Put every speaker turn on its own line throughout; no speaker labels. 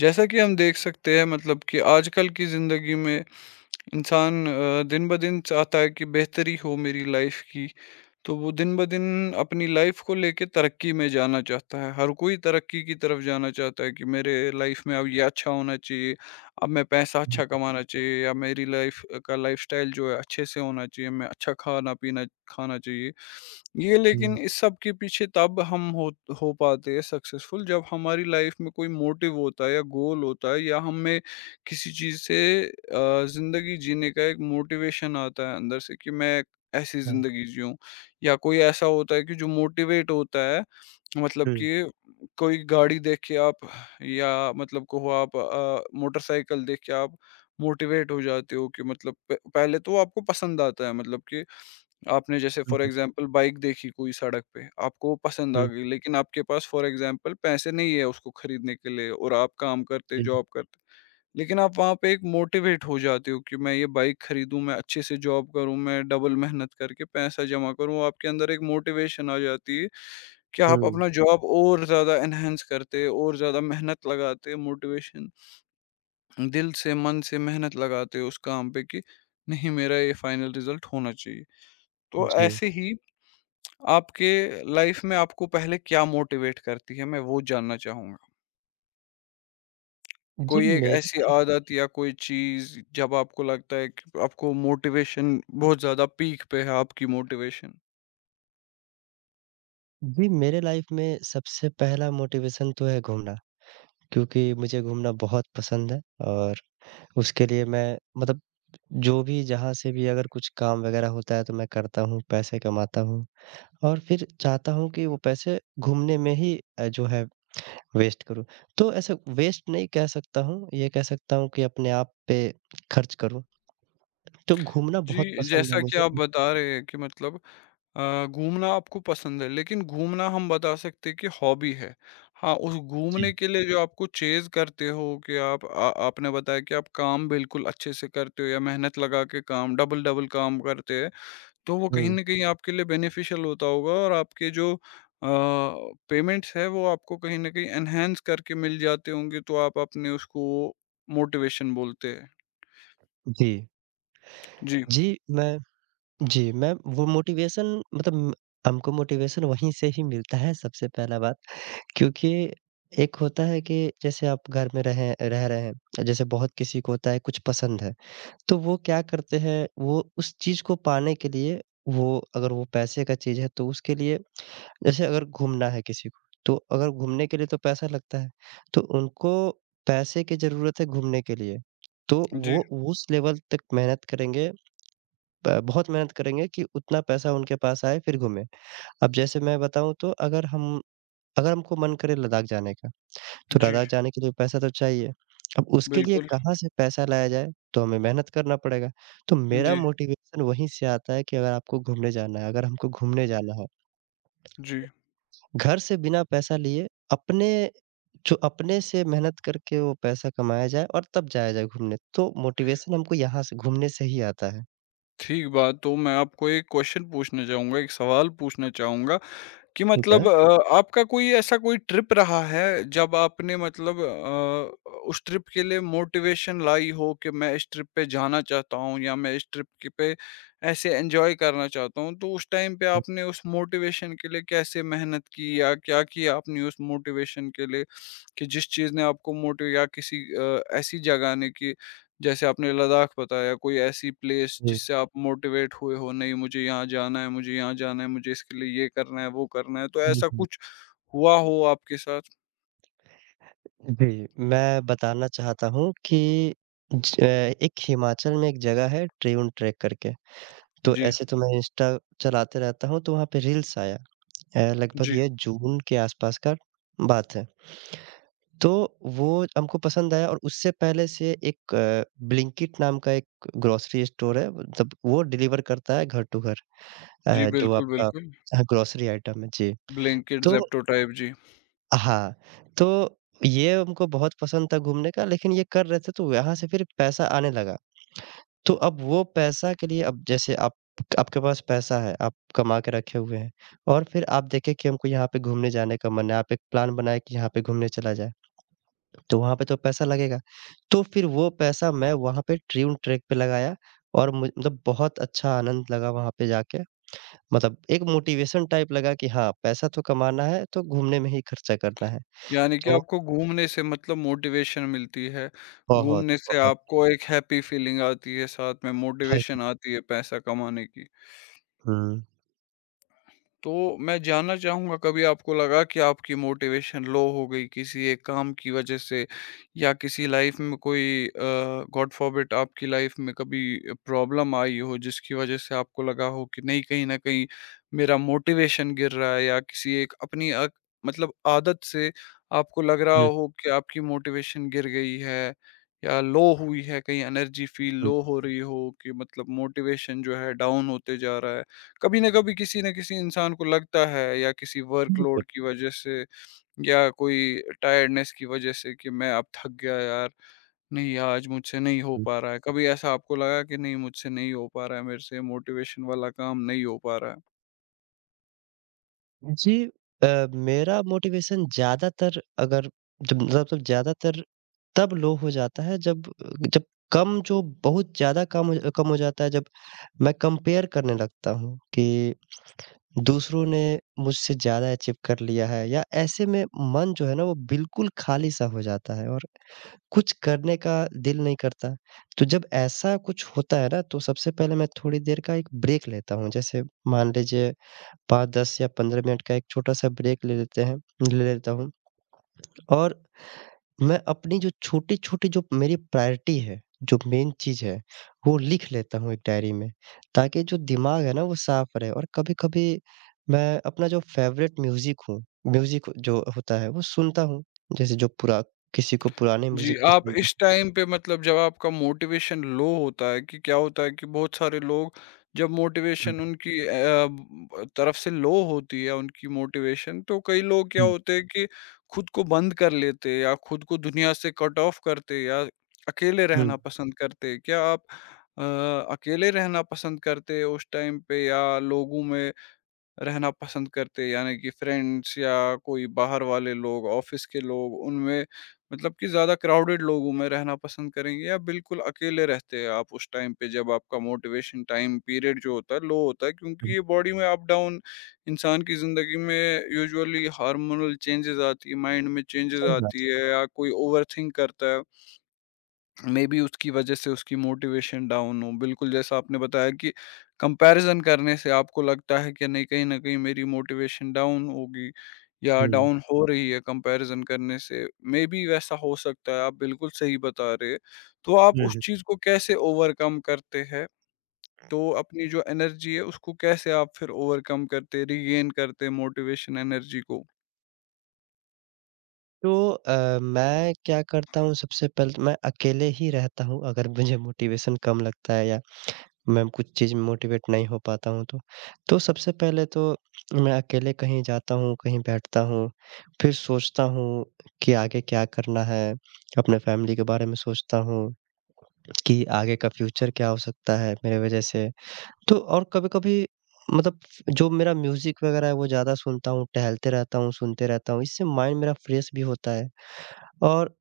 जैसा कि हम देख सकते हैं मतलब कि आजकल की ज़िंदगी में इंसान दिन ब दिन चाहता है कि बेहतरी हो मेरी लाइफ की, तो वो दिन ब दिन अपनी लाइफ को लेके तरक्की में जाना चाहता है। हर कोई तरक्की की तरफ जाना चाहता है कि मेरे लाइफ में अब ये अच्छा होना चाहिए, अब मैं पैसा
हुँ,
अच्छा कमाना चाहिए या मेरी लाइफ का लाइफ़स्टाइल जो है अच्छे से होना चाहिए, मैं अच्छा खाना-पीना खाना चाहिए। ये
हुँ,
लेकिन इस सब के पीछे तब हम हो पाते हैं सक्सेसफुल जब हमारी लाइफ में कोई मोटिव होता है या गोल होता है या हमें किसी चीज़ से ज़िंदगी जीने का एक मोटिवेशन आता है अंदर से कि मैं ऐसी
अच्छा।
ज़िंदगी जीऊँ, या कोई ऐसा होता है कि जो मोटिवेट होता है, मतलब
हुँ,
कि कोई गाड़ी देख के आप या मतलब कहो आप मोटरसाइकिल देख के आप मोटिवेट हो जाते हो कि, मतलब प पहले तो वो आपको पसंद आता है, मतलब कि आपने जैसे फॉर
हुँ,
एग्जांपल बाइक देखी कोई सड़क पे, आपको वो पसंद आ
हुँ,
गई, लेकिन आपके पास फॉर एग्जांपल पैसे नहीं है उसको खरीदने के लिए और आप काम करते,
हुँ,
जॉब करते। लेकिन आप वहाँ पे एक मोटिवेट हो जाते हो कि मैं ये बाइक खरीदूँ, मैं अच्छे से जॉब करूँ, मैं डबल मेहनत करके पैसा जमा करूँ, आपके अंदर एक मोटिवेशन आ जाती है कि आप अपना जॉब और ज़्यादा एनहांस करते, और ज़्यादा मेहनत लगाते, मोटिवेशन दिल से, मन से मेहनत लगाते हो उस काम पे कि नहीं, मेरा ये फाइनल रिजल्ट होना चाहिए। तो
जी,
ऐसे ही आपके लाइफ में आपको पहले क्या मोटिवेट करती है? मैं वो जानना चाहूँगा।
हुँ, जी। जी,
कोई एक
मेरे
ऐसी आदत या कोई चीज़ जब आपको लगता है कि आपको मोटिवेशन बहुत ज़्यादा पीक पे है, आपकी मोटिवेशन?
जी, मेरे लाइफ़ में सबसे पहला मोटिवेशन तो है घूमना, क्योंकि मुझे घूमना बहुत पसंद है और उसके लिए मैं मतलब जो भी जहाँ से भी अगर कुछ काम वग़ैरह होता है तो मैं करता हूँ, पैसे कमाता हूँ और फिर चाहता हूँ कि वो पैसे घूमने में ही जो है वेस्ट करूँ। तो ऐसे वेस्ट नहीं कह सकता हूँ, ये कह सकता हूँ कि अपने आप पे खर्च करूँ। तो घूमना बहुत
जी,
पसंद है
जैसा कि
मुझे।
आप बता रहे हैं कि मतलब घूमना आपको पसंद है, लेकिन घूमना हम बता सकते हैं कि हॉबी है। हाँ, उस घूमने
जी।
के लिए जो आपको चेज़ करते हो कि आप आ आपने बताया कि आप काम बिल्कुल अच्छे से करते हो या मेहनत लगा के काम डबल-डबल काम करते हैं। तो वो कहीं
हुँ,
न कहीं आपके लिए बेनिफिशियल होता होगा और आपके जो पेमेंट्स है वो आपको कहीं न कहीं एनहांस करके मिल जाते होंगे, तो आप अपने उसको मोटिवेशन बोलते हैं।
जी।
जी,
जी, मैं जी, मैं वो मोटिवेशन मतलब हमको मोटिवेशन वहीं से ही मिलता है सबसे पहला बात। क्योंकि एक होता है कि जैसे आप घर में रहें रह रहे हैं, जैसे बहुत किसी को होता है कुछ पसंद है, तो वो क्या करते हैं वो उस चीज़ को पाने के लिए वो अगर वो पैसे का चीज़ है तो उसके लिए जैसे अगर घूमना है किसी को, तो अगर घूमने के लिए तो पैसा लगता है, तो उनको पैसे की ज़रूरत है घूमने के लिए, तो
जी,
वो उस लेवल तक मेहनत करेंगे ब बहुत मेहनत करेंगे कि उतना पैसा उनके पास आए फिर घूमें। अब जैसे मैं बताऊँ तो अगर हमको मन करे लद्दाख जाने का, तो
जी,
लद्दाख जाने के लिए पैसा तो चाहिए। अब उसके लिए
बिल्कुल।
कहाँ से पैसा लाया जाए? तो हमें मेहनत करना पड़ेगा। तो मेरा
जी,
मोटिवेशन वहीं से आता है कि अगर आपको घूमने जाना है अगर हमको घूमने जाना है,
जी।
घर से बिना पैसा लिए अपने जो अपने से मेहनत करके वो पैसा कमाया जाए और तब जाया जाए घूमने। तो मोटिवेशन हमको यहाँ से घूमने से ही आता है।
ठीक बात, तो मैं आपको एक क्वेश्चन पूछना चाहूँगा, एक सवाल पूछना चाहूँगा। कि
ठीक है?
मतलब आपका कोई ऐसा कोई ट्रिप रहा है जब आपने मतलब उस ट्रिप के लिए मोटिवेशन लाई हो कि मैं इस ट्रिप पे जाना चाहता हूँ या मैं इस ट्रिप के पे ऐसे एंजॉय करना चाहता हूँ, तो उस टाइम पे
हुँ,
आपने उस मोटिवेशन के लिए कैसे मेहनत की या क्या किया आपने उस मोटिवेशन के लिए, कि जिस चीज़ ने आपको मोटिव या किसी ऐसी जगह ने, कि जैसे आपने लद्दाख बताया, कोई ऐसी प्लेस
जी।
जिससे आप मोटिवेट हुए हो, नहीं मुझे यहाँ जाना है, मुझे यहाँ जाना है, मुझे इसके लिए ये करना है, वो करना है, तो
हुँ,
ऐसा
हुँ।
कुछ हुआ हो आपके साथ?
जी, मैं बताना चाहता हूँ कि एक हिमाचल में एक जगह है ट्रिउन ट्रेक करके, तो
जी,
ऐसे तो मैं इंस्टा चलाते रहता हूँ तो वहाँ पे रील्स आया लगभग
जी,
ये जून के आसपास का बात है। तो वो हमको पसंद आया और उससे पहले से एक ब्लिंकिट नाम का एक ग्रोसरी स्टोर है, मतलब वो डिलीवर करता है घर टू घर
जी,
जो
बिल्कुल,
आपका।
बिल्कुल।
हाँ, ग्रोसरी आइटम है। जी,
ब्लिंकिट,
तो
ज़ेप्टो टाइप, जी।
हाँ, तो ये उनको बहुत पसंद था घूमने का लेकिन ये कर रहे थे तो यहाँ से फिर पैसा आने लगा। तो अब वो पैसा के लिए, अब जैसे आप आपके पास पैसा है, आप कमा के रखे हुए हैं और फिर आप देखें कि हमको यहाँ पे घूमने जाने का मन है, आप एक प्लान बनाएँ कि यहाँ पे घूमने चला जाए, तो वहाँ पे तो पैसा लगेगा। तो फिर वो पैसा मैं वहाँ पे ड्रीम ट्रैक पे लगाया और मु मतलब बहुत अच्छा आनंद लगा वहाँ पे जाके। मतलब एक मोटिवेशन टाइप लगा कि हाँ, पैसा तो कमाना है, तो घूमने में ही खर्चा करना है।
यानी कि
तो
आपको घूमने से मतलब मोटिवेशन मिलती है,
बहुत,
घूमने से
बहुत।
आपको एक हैप्पी फीलिंग आती है, साथ में
हाँ जी।
मोटिवेशन आती है पैसा कमाने की।
हुँ।
तो मैं जानना चाहूँगा, कभी आपको लगा कि आपकी मोटिवेशन लो हो गई किसी एक काम की वज़ह से, या किसी लाइफ़ में कोई गॉड फ़ॉरबिड आपकी लाइफ़ में कभी प्रॉब्लम आई हो जिसकी वज़ह से आपको लगा हो कि नहीं कहीं न कहीं मेरा मोटिवेशन गिर रहा है, या किसी एक अपनी मतलब आदत से आपको लग रहा हो कि आपकी मोटिवेशन गिर गई है या लो हुई है, कहीं एनर्जी फ़ील
बिल्कुल,
लो हो रही हो कि मतलब मोटिवेशन जो है डाउन होते जा रहा है? कभी ना कभी किसी न किसी इंसान को लगता है, या किसी
बिल्कुल, बिल्कुल।
वर्कलोड की वजह से या कोई टायर्डनेस की वजह से कि मैं अब थक गया यार, नहीं आज मुझसे नहीं हो
हुँ।
पा रहा है। कभी ऐसा आपको लगा कि नहीं मुझसे नहीं हो पा रहा है, मेरे से मोटिवेशन वाला काम नहीं हो पा रहा है?
जी अ, मेरा मोटिवेशन ज़्यादातर अगर जब मतलब ज़्यादातर तब लो हो जाता है जब जब कम जो बहुत ज़्यादा कम हो जाता है जब मैं कंपेयर करने लगता हूँ कि दूसरों ने मुझसे ज़्यादा अचीव कर लिया है या ऐसे में मन जो है ना वो बिल्कुल खाली-सा हो जाता है और कुछ करने का दिल नहीं करता। तो जब ऐसा कुछ होता है ना तो सबसे पहले मैं थोड़ी देर का एक ब्रेक लेता हूँ। जैसे मान लीजिए 5-10 या 15 मिनट का एक छोटा-सा ब्रेक ले लेते हैं ले लेता हूँ और मैं अपनी जो छोटी-छोटी जो मेरी प्रायोरिटी है, जो मेन चीज़ है, वो लिख लेता हूँ एक डायरी में। ताकि जो दिमाग है ना वो साफ रहे और कभी-कभी मैं अपना जो फ़ेवरेट म्यूज़िक जो होता है वो सुनता हूँ। जैसे जो पुरा किसी को पुराने
जी,
म्यूज़िक
आप
पसंद।
इस टाइम पे मतलब जब आपका मोटिवेशन लो होता है कि क्या होता है कि बहुत सारे लोग, जब
हुँ,
मोटिवेशन उनकी अ, ब तरफ से लो होती है उनकी मोटिवेशन, तो कई लोग क्या
हुँ।
होते हैं कि खुद को बंद कर लेते हैं या खुद को दुनिया से कट ऑफ करते हैं या अकेले
हुँ,
रहना पसंद करते हैं। क्या आप अ, अकेले रहना पसंद करते हैं उस टाइम पे, या लोगों में रहना पसंद करते हैं, यानी कि फ्रेंड्स या कोई बाहर वाले लोग, ऑफिस के लोग, उनमें मतलब कि ज़्यादा क्राउडेड लोगों में रहना पसंद करेंगे, या बिल्कुल अकेले रहते हैं आप उस टाइम पे जब आपका मोटिवेशन टाइम पीरियड जो होता है, लो होता है? क्योंकि
हुँ।
ये बॉडी में अप डाउन इंसान की ज़िंदगी में यूजुअली हार्मोनल चेंजेज़ आती है, माइंड में चेंजेज़
सही बात
आती है या कोई ओवरथिंक करता है। मे बी उसकी वजह से उसकी मोटिवेशन डाउन हो, बिल्कुल जैसा आपने बताया कि कंपैरिजन करने से आपको लगता है कि नहीं कहीं न कहीं मेरी मोटिवेशन डाउन होगी
है।
या
हुँ,
डाउन हो रही है कंपैरिजन करने से, मे बी वैसा हो सकता है, आप बिल्कुल सही बता रहे हैं। तो आप
हुँ,
उस
हुँ।
चीज़ को कैसे ओवरकम करते हैं? तो अपनी जो एनर्जी है उसको कैसे आप फिर ओवरकम करते, रीगेन करते मोटिवेशन एनर्जी को?
तो मैं क्या करता हूँ सबसे पहले तो मैं अकेले ही रहता हूँ अगर मुझे मोटिवेशन कम लगता है या मैं कुछ चीज़ में मोटिवेट नहीं हो पाता हूँ तो। तो सबसे पहले तो मैं अकेले कहीं जाता हूँ, कहीं बैठता हूँ, फिर सोचता हूँ कि आगे क्या करना है, अपने फैमिली के बारे में सोचता हूँ कि आगे का फ्यूचर क्या हो सकता है मेरे वज़ह से। तो और कभी-कभी मतलब जो मेरा म्यूज़िक वगैरह है वो ज़्यादा सुनता हूँ, टहलते रहता हूँ, सुनते रहता हूँ, इससे माइंड मेरा फ्रेश भी होता है और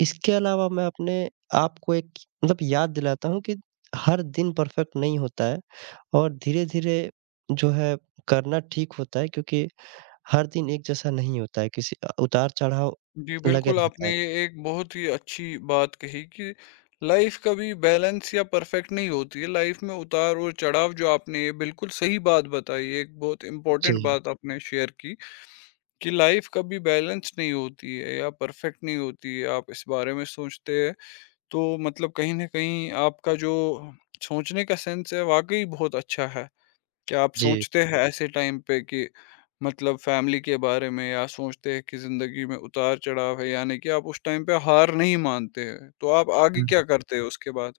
इसके अलावा मैं अपने आप को एक मतलब याद दिलाता हूँ कि हर दिन परफेक्ट नहीं होता है और धीरे-धीरे जो है करना ठीक होता है क्योंकि हर दिन एक जैसा नहीं होता है, किसी उतार-चढ़ाव
जी,
लगे
बिल्कुल,
रहता
आपने
है।
एक बहुत ही अच्छी बात कही कि लाइफ कभी बैलेंस या परफेक्ट नहीं होती है। लाइफ में उतार और चढ़ाव जो आपने, ये बिल्कुल सही बात बताई है, एक बहुत इम्पोर्टेंट
जी,
बात आपने शेयर की कि लाइफ कभी बैलेंस नहीं होती है या परफेक्ट नहीं होती है। आप इस बारे में सोचते हैं, तो मतलब कहीं न कहीं आपका जो सोचने का सेंस है वाक़ई बहुत अच्छा है। क्या आप
जी।
सोचते हैं ऐसे टाइम पे कि मतलब फैमिली के बारे में, या सोचते हैं कि ज़िंदगी में उतार-चढ़ाव है, यानी कि आप उस टाइम पे हार नहीं मानते हैं, तो आप आगे
हुँ।
क्या करते हैं उसके बाद?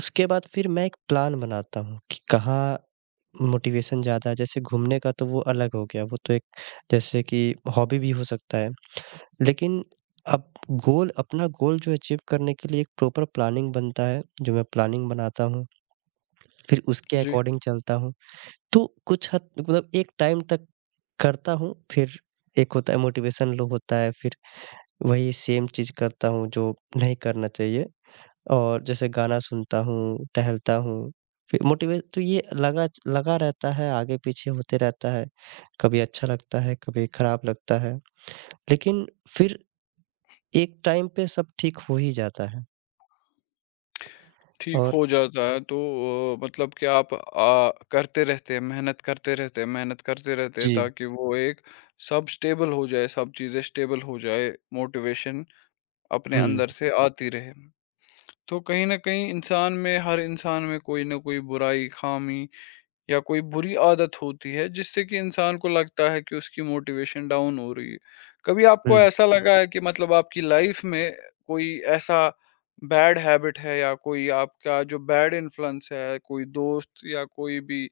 उसके बाद फिर मैं एक प्लान बनाता हूँ कि कहाँ मोटिवेशन ज़्यादा है, जैसे घूमने का तो वो अलग हो गया, वो तो एक जैसे कि हॉबी भी हो सकता है। लेकिन अब गोल अपना गोल जो अचीव करने के लिए एक प्रॉपर प्लानिंग बनता है, जो मैं प्लानिंग बनाता हूँ, फिर उसके
जी,
अकॉर्डिंग चलता हूँ। तो कुछ हद मतलब एक टाइम तक करता हूँ, फिर एक होता है मोटिवेशन लो होता है, फिर वही सेम चीज़ करता हूँ जो नहीं करना चाहिए। और जैसे गाना सुनता हूँ, टहलता हूँ, फिर मोटिवेट तो ये लगा लगा रहता है, आगे-पीछे होते रहता है। कभी अच्छा लगता है, कभी खराब लगता है, लेकिन फिर एक टाइम पे सब ठीक हो ही जाता है
ठीक
और।
हो जाता है तो मतलब कि आप करते रहते हैं, मेहनत करते रहते हैं मेहनत करते रहते हैं
जी।
ताकि वो एक सब स्टेबल हो जाए, सब चीज़ें स्टेबल हो जाए, मोटिवेशन अपने
हुँ,
अंदर से आती रहे। तो कहीं न कहीं इंसान में, हर इंसान में कोई न कोई बुराई, ख़ामी या कोई बुरी आदत होती है, जिससे कि इंसान को लगता है कि उसकी मोटिवेशन डाउन हो रही है। कभी आपको
हुँ,
ऐसा लगा है कि मतलब आपकी लाइफ में कोई ऐसा बैड हैबिट है, या कोई आपका जो बैड इन्फ्लुएंस है, कोई दोस्त या कोई भी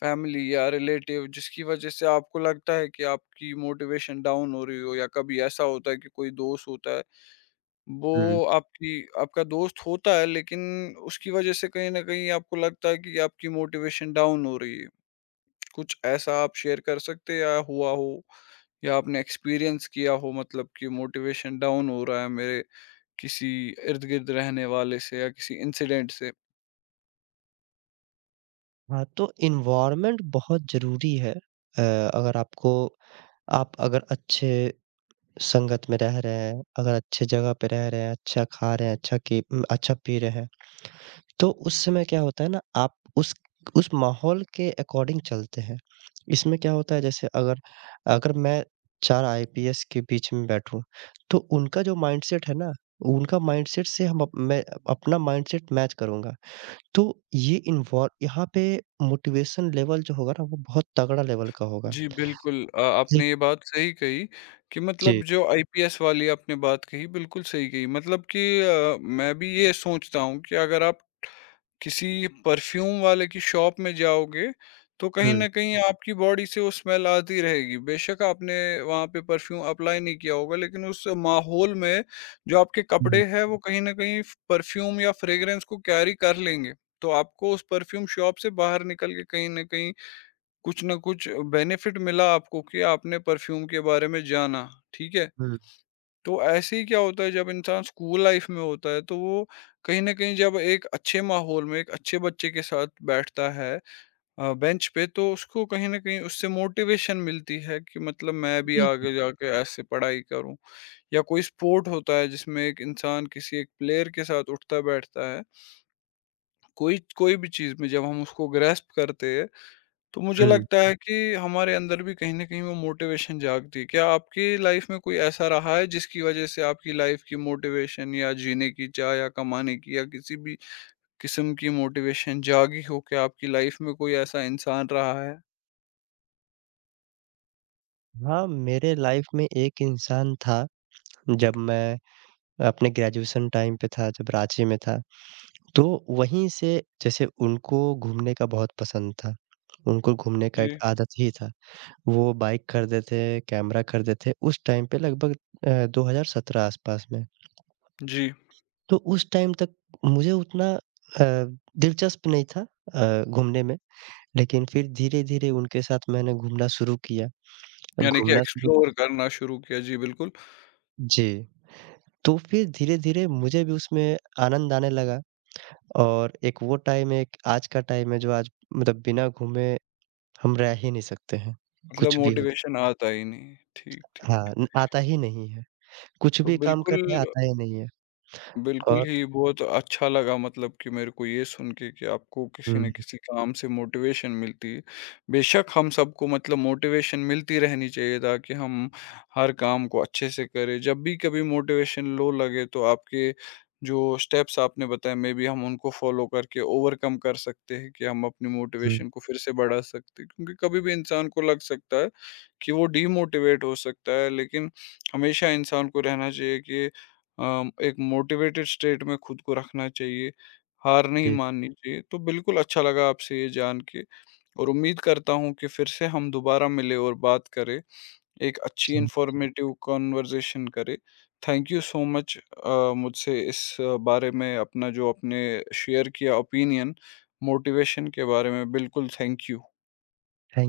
फैमिली या रिलेटिव जिसकी वजह से आपको लगता है कि आपकी मोटिवेशन डाउन हो रही हो, या कभी ऐसा होता है कि कोई दोस्त होता है, वो
हुँ।
आपकी आपका दोस्त होता है लेकिन उसकी वजह से कहीं ना कहीं आपको लगता है कि आपकी मोटिवेशन डाउन हो रही है, कुछ ऐसा आप शेयर कर सकते, या हुआ हो या आपने एक्सपीरियंस किया हो मतलब कि मोटिवेशन डाउन हो रहा है मेरे किसी इर्द गिर्द रहने वाले से या किसी इंसिडेंट से?
हाँ, तो एनवायरनमेंट बहुत ज़रूरी है। अगर आपको आप अगर अच्छे संगत में रह रहे हैं, अगर अच्छे जगह पे रह रहे हैं, अच्छा खा रहे हैं, अच्छा पी रहे हैं। तो उस समय क्या होता है ना, आप उस माहौल के अकॉर्डिंग चलते हैं। इसमें क्या होता है जैसे अगर अगर मैं 4 आईपीएस के बीच में बैठूँ, तो उनका जो माइंडसेट है ना, उनका माइंडसेट से हम अप मैं अपना माइंडसेट मैच करूँगा। तो ये इन्वॉल्व यहाँ पे मोटिवेशन लेवल जो होगा ना वो बहुत तगड़ा लेवल का होगा।
जी, बिल्कुल।
जी,
आपने ये बात सही कही कि
जी।
मतलब जो आईपीएस वाली आपने बात कही, बिल्कुल सही कही। मतलब कि मैं भी ये सोचता हूँ कि अगर आप किसी परफ्यूम वाले की शॉप में जाओगे, तो कहीं
हुँ,
न कहीं आपकी बॉडी से वो स्मेल आती रहेगी। बेशक आपने वहाँ पे परफ्यूम अप्लाई नहीं किया होगा, लेकिन उस माहौल में जो आपके
हुँ,
कपड़े हैं, वो कहीं न कहीं फ परफ्यूम या फ्रेग्रेंस को कैरी कर लेंगे। तो आपको उस परफ्यूम शॉप से बाहर निकल के कहीं न कहीं कुछ ना कुछ बेनिफिट मिला आपको कि आपने परफ्यूम के बारे में जाना, ठीक है?
हुँ,
तो ऐसे ही क्या होता है, जब इंसान स्कूल लाइफ में होता है तो वो कहीं न कहीं जब एक अच्छे माहौल में एक अच्छे बच्चे के साथ बैठता है बेंच पे, तो उसको कहीं न कहीं उससे मोटिवेशन मिलती है कि मतलब मैं भी आगे जाके ऐसे पढ़ाई करूँ। या कोई स्पोर्ट होता है जिसमें एक इंसान किसी एक प्लेयर के साथ उठता-बैठता है, कोई कोई भी चीज़ में जब हम उसको ग्रैस्प करते हैं तो मुझे
हुँ।
लगता है कि हमारे अंदर भी कहीं न कहीं वो मोटिवेशन जागती है। क्या आपकी लाइफ़ में कोई ऐसा रहा है जिसकी वज़ह से आपकी लाइफ़ की मोटिवेशन या जीने की चाह या कमाने की या किसी भी किस्म की मोटिवेशन जागी हो? क्या आपकी लाइफ़ में कोई ऐसा इंसान रहा है?
हाँ, मेरे लाइफ में एक इंसान था जब मैं अपने ग्रेजुएशन टाइम पे था, जब रांची में था। तो वहीं से जैसे उनको घूमने का बहुत पसंद था। उनको घूमने का एक
जी,
आदत ही था। वो बाइक खरीदे थे, कैमरा खरीदे थे, उस टाइम पे लगभग 2017 आस-पास में।
जी।
तो उस टाइम तक मुझे उतना दिलचस्प नहीं था घूमने में, लेकिन फिर धीरे-धीरे उनके साथ मैंने घूमना शुरू किया। अब
यानी कि
घूमना शुरू।
एक्सप्लोर करना शुरू किया। जी, बिल्कुल।
जी, तो फिर धीरे-धीरे मुझे भी उसमें आनंद आने लगा और एक वो टाइम है, एक आज का टाइम है जो आज मतलब बिना घूमे हम रह ही नहीं सकते हैं।
मतलब
कुछ भी हो जाए।
मोटिवेशन आता ही नहीं। ठीक, ठीक।
हाँ, न आता ही नहीं है। कुछ
तो
भी काम
बिल्कुल,
करने आता ही नहीं है
बिल्कुल
और।
ही, बहुत अच्छा लगा मतलब कि मेरे को ये सुन के कि आपको किसी न
हुँ,
किसी काम से मोटिवेशन मिलती है। बेशक हम सबको मतलब मोटिवेशन मिलती रहनी चाहिए ताकि हम हर काम को अच्छे से करें। जब भी कभी मोटिवेशन लो लगे तो आपके जो स्टेप्स आपने बताए, मे बी हम उनको फ़ॉलो करके ओवरकम कर सकते हैं कि हम अपनी
हुँ,
मोटिवेशन को फिर से बढ़ा सकते हैं। क्योंकि कभी भी इंसान को लग सकता है कि वो डीमोटिवेट हो सकता है, लेकिन हमेशा इंसान को रहना चाहिए कि एक मोटिवेटेड स्टेट में खुद को रखना चाहिए, हार नहीं
जी,
माननी चाहिए। तो बिल्कुल अच्छा लगा आपसे ये जान के, और उम्मीद करता हूँ कि फिर से हम दोबारा मिलें और बात करें, एक अच्छी
जी।
इन्फॉर्मेटिव कन्वर्सेशन करें। थैंक यू सो मच, मुझसे इस बारे में अपना जो आपने शेयर किया ओपिनियन मोटिवेशन के बारे में, बिल्कुल थैंक यू।
थैंक